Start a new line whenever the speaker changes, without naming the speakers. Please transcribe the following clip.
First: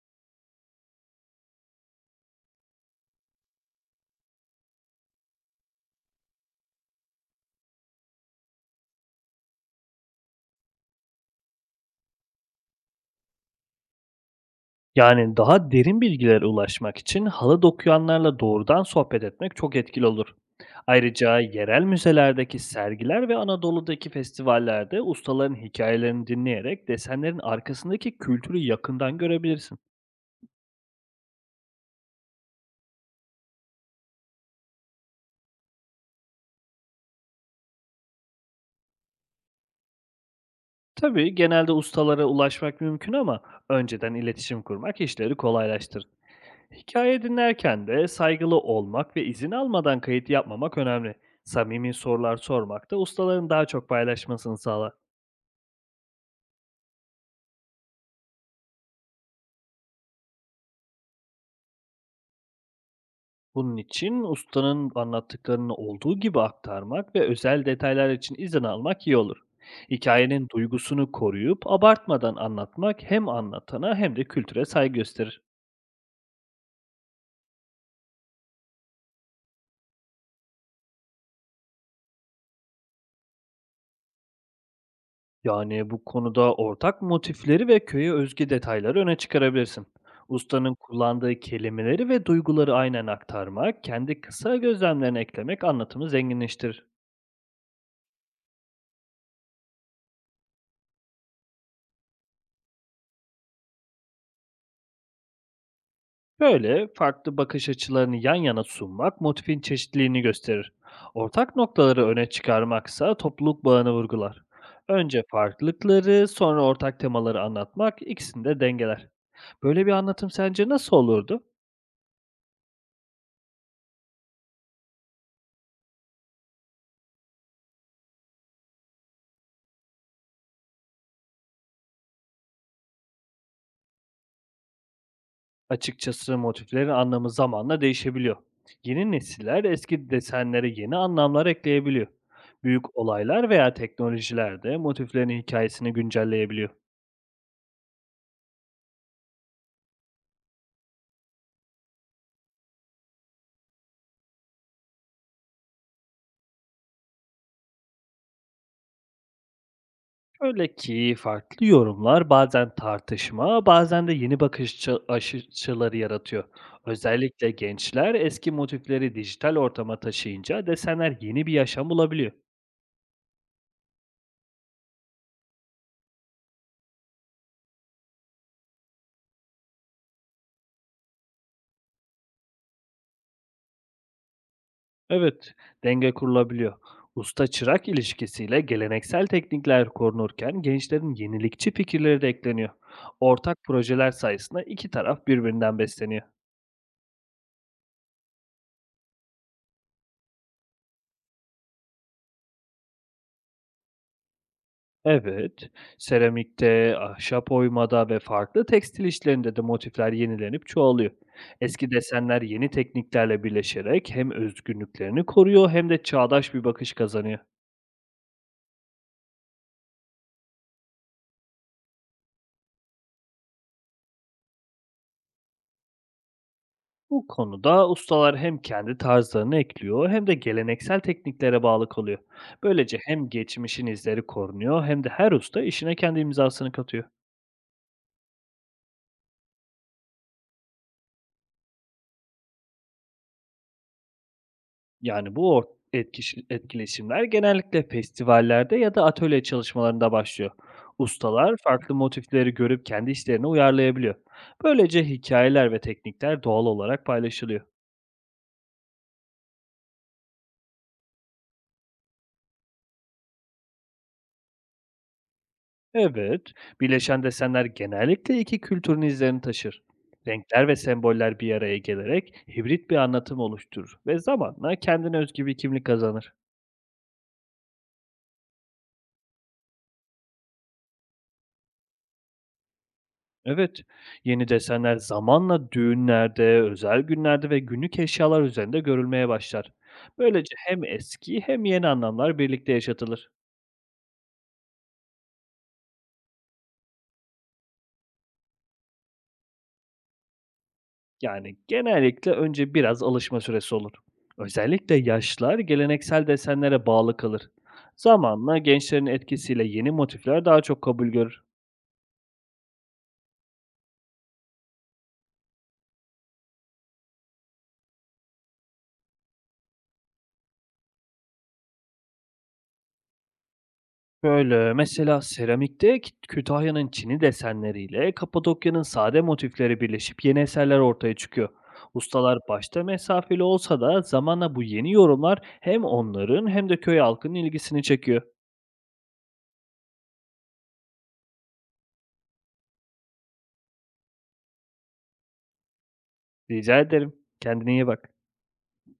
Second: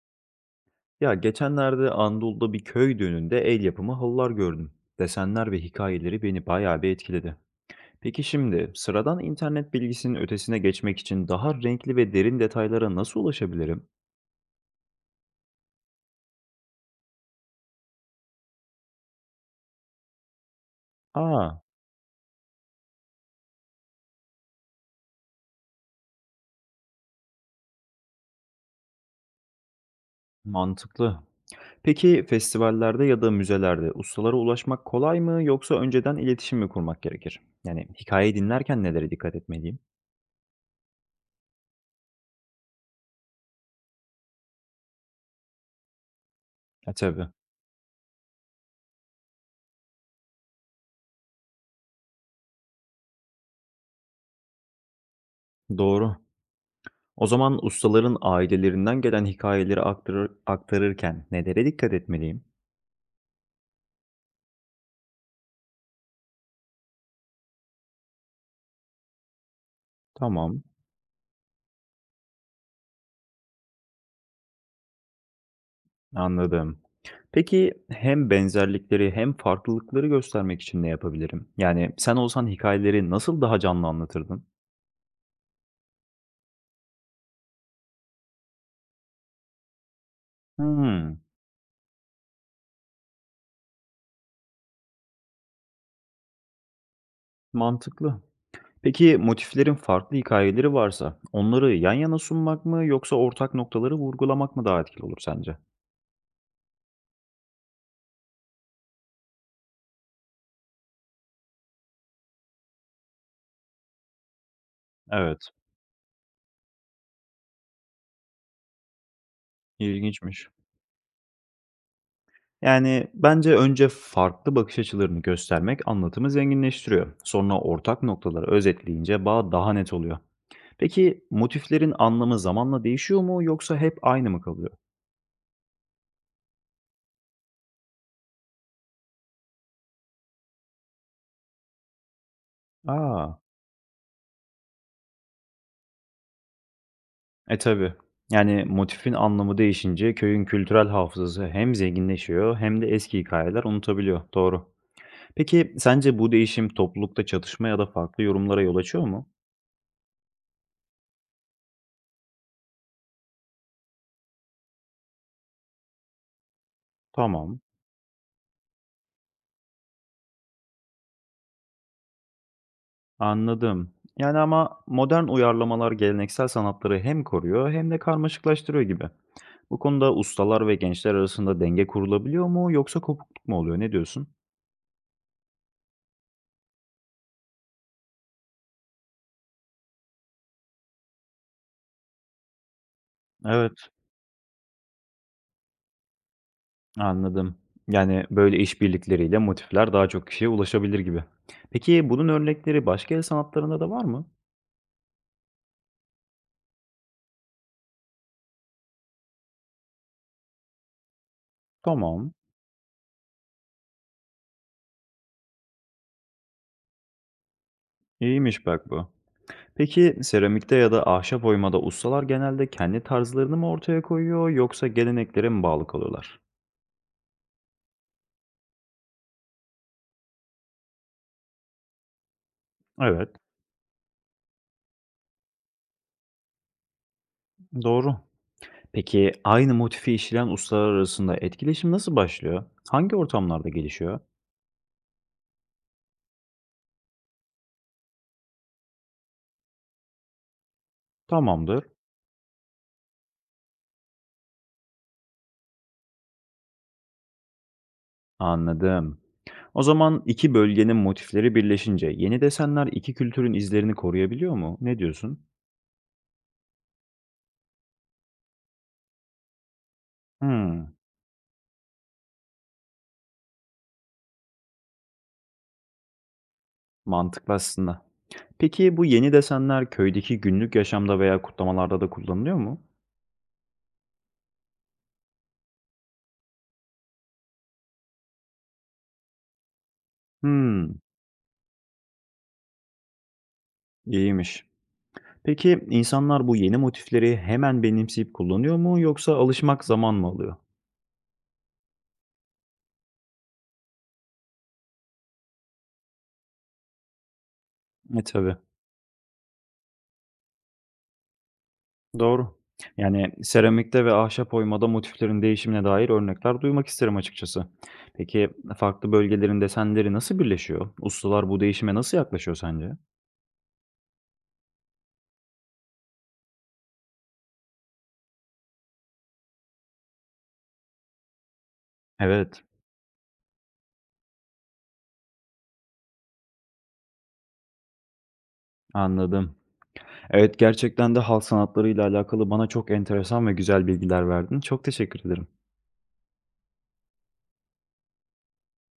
Ya geçenlerde Anadolu'da bir köy düğününde el yapımı halılar gördüm. Desenler ve hikayeleri beni bayağı bir etkiledi. Peki şimdi sıradan internet bilgisinin ötesine geçmek için daha renkli ve derin detaylara nasıl ulaşabilirim?
Yani daha derin bilgilere ulaşmak için halı dokuyanlarla doğrudan sohbet etmek çok etkili olur. Ayrıca
Aa,
yerel müzelerdeki sergiler ve Anadolu'daki festivallerde ustaların hikayelerini dinleyerek desenlerin arkasındaki kültürü yakından görebilirsin.
mantıklı. Peki festivallerde ya da müzelerde ustalara ulaşmak kolay mı yoksa önceden iletişim mi kurmak gerekir? Yani hikayeyi dinlerken nelere dikkat etmeliyim?
Tabii genelde ustalara ulaşmak mümkün, ama önceden iletişim kurmak işleri kolaylaştırır.
Ha
Hikaye
tabii,
dinlerken de saygılı olmak ve izin almadan kayıt yapmamak önemli. Samimi sorular sormak da ustaların daha çok paylaşmasını sağlar.
doğru. O zaman ustaların ailelerinden gelen hikayeleri aktarırken nelere dikkat etmeliyim?
Bunun için ustanın anlattıklarını olduğu gibi aktarmak ve özel detaylar için izin almak iyi olur. Hikayenin
Tamam,
duygusunu koruyup abartmadan anlatmak hem anlatana hem de kültüre saygı gösterir.
anladım. Peki hem benzerlikleri hem farklılıkları göstermek için ne yapabilirim? Yani sen olsan hikayeleri nasıl daha canlı anlatırdın?
Yani bu konuda ortak motifleri ve köye özgü detayları öne çıkarabilirsin. Ustanın
Hmm,
kullandığı kelimeleri ve duyguları aynen aktarmak, kendi kısa gözlemlerini eklemek anlatımı zenginleştirir.
mantıklı. Peki motiflerin farklı hikayeleri varsa onları yan yana sunmak mı yoksa ortak noktaları vurgulamak mı daha etkili olur sence?
Böyle farklı bakış açılarını yan yana sunmak motifin çeşitliliğini gösterir. Ortak noktaları öne çıkarmaksa topluluk bağını vurgular. Önce
Evet,
farklılıkları, sonra ortak temaları anlatmak ikisini de dengeler. Böyle bir anlatım
ilginçmiş.
sence nasıl olurdu?
Yani bence önce farklı bakış açılarını göstermek anlatımı zenginleştiriyor. Sonra ortak noktaları özetleyince bağ daha net oluyor. Peki motiflerin anlamı zamanla değişiyor mu yoksa hep aynı mı kalıyor?
Açıkçası motiflerin anlamı zamanla değişebiliyor. Yeni nesiller eski desenlere yeni anlamlar ekleyebiliyor. Büyük
Aa,
olaylar veya teknolojiler de motiflerin hikayesini güncelleyebiliyor.
E, tabii. Yani motifin anlamı değişince köyün kültürel hafızası hem zenginleşiyor hem de eski hikayeler unutabiliyor. Doğru. Peki sence bu değişim toplulukta çatışma ya da farklı yorumlara yol açıyor mu?
Öyle ki farklı yorumlar bazen tartışma, bazen de yeni açıları yaratıyor. Özellikle
Tamam,
gençler eski motifleri dijital ortama taşıyınca desenler yeni bir yaşam bulabiliyor.
anladım. Yani ama modern uyarlamalar geleneksel sanatları hem koruyor hem de karmaşıklaştırıyor gibi. Bu konuda ustalar ve gençler arasında denge kurulabiliyor mu yoksa kopukluk mu oluyor? Ne diyorsun?
Evet, denge kurulabiliyor. Usta çırak ilişkisiyle geleneksel teknikler korunurken gençlerin yenilikçi fikirleri de ekleniyor. Ortak
Evet.
projeler sayesinde iki taraf birbirinden besleniyor.
Anladım. Yani, böyle işbirlikleriyle motifler daha çok kişiye ulaşabilir gibi. Peki, bunun örnekleri başka el sanatlarında da var mı?
Evet, seramikte, ahşap oymada ve farklı tekstil işlerinde de motifler yenilenip çoğalıyor. Eski
Tamam,
desenler yeni tekniklerle birleşerek hem özgünlüklerini koruyor hem de çağdaş bir bakış kazanıyor.
iyiymiş bak bu. Peki, seramikte ya da ahşap oymada ustalar genelde kendi tarzlarını mı ortaya koyuyor yoksa geleneklere mi bağlı kalıyorlar?
Bu konuda ustalar hem kendi tarzlarını ekliyor hem de geleneksel tekniklere bağlı kalıyor. Böylece hem
Evet,
geçmişin izleri korunuyor hem de her usta işine kendi imzasını katıyor.
doğru. Peki, aynı motifi işleyen ustalar arasında etkileşim nasıl başlıyor? Hangi ortamlarda gelişiyor?
Yani bu or etkiş etkileşimler genellikle festivallerde ya da atölye çalışmalarında başlıyor. Ustalar
Tamamdır,
farklı motifleri görüp kendi işlerine uyarlayabiliyor. Böylece hikayeler ve teknikler doğal olarak paylaşılıyor.
anladım. O zaman 2 bölgenin motifleri birleşince yeni desenler 2 kültürün izlerini koruyabiliyor mu? Ne diyorsun?
Evet, birleşen desenler genellikle iki kültürün izlerini taşır. Renkler ve
Hımm,
semboller bir araya gelerek hibrit bir anlatım oluşturur ve zamanla kendine özgü bir kimlik kazanır.
mantıklı aslında. Peki bu yeni desenler köydeki günlük yaşamda veya kutlamalarda da kullanılıyor mu?
Evet, yeni desenler zamanla düğünlerde, özel günlerde ve günlük eşyalar üzerinde görülmeye başlar. Böylece hem
Hımm,
eski hem yeni anlamlar birlikte yaşatılır.
iyiymiş. Peki insanlar bu yeni motifleri hemen benimseyip kullanıyor mu yoksa alışmak zaman mı alıyor?
Yani genellikle önce biraz alışma süresi olur. Özellikle yaşlar geleneksel desenlere bağlı kalır.
E tabii.
Zamanla gençlerin etkisiyle yeni motifler daha çok kabul görür.
Doğru. Yani seramikte ve ahşap oymada motiflerin değişimine dair örnekler duymak isterim açıkçası. Peki farklı bölgelerin desenleri nasıl birleşiyor? Ustalar bu değişime nasıl yaklaşıyor sence?
Böyle mesela seramikte Kütahya'nın çini desenleriyle Kapadokya'nın sade motifleri birleşip yeni eserler ortaya çıkıyor. Ustalar
Evet,
başta mesafeli olsa da zamanla bu yeni yorumlar hem onların hem de köy halkının ilgisini çekiyor.
anladım. Evet, gerçekten de halk sanatlarıyla alakalı bana çok enteresan ve güzel bilgiler verdin. Çok teşekkür ederim.
Rica ederim. Kendine iyi bak.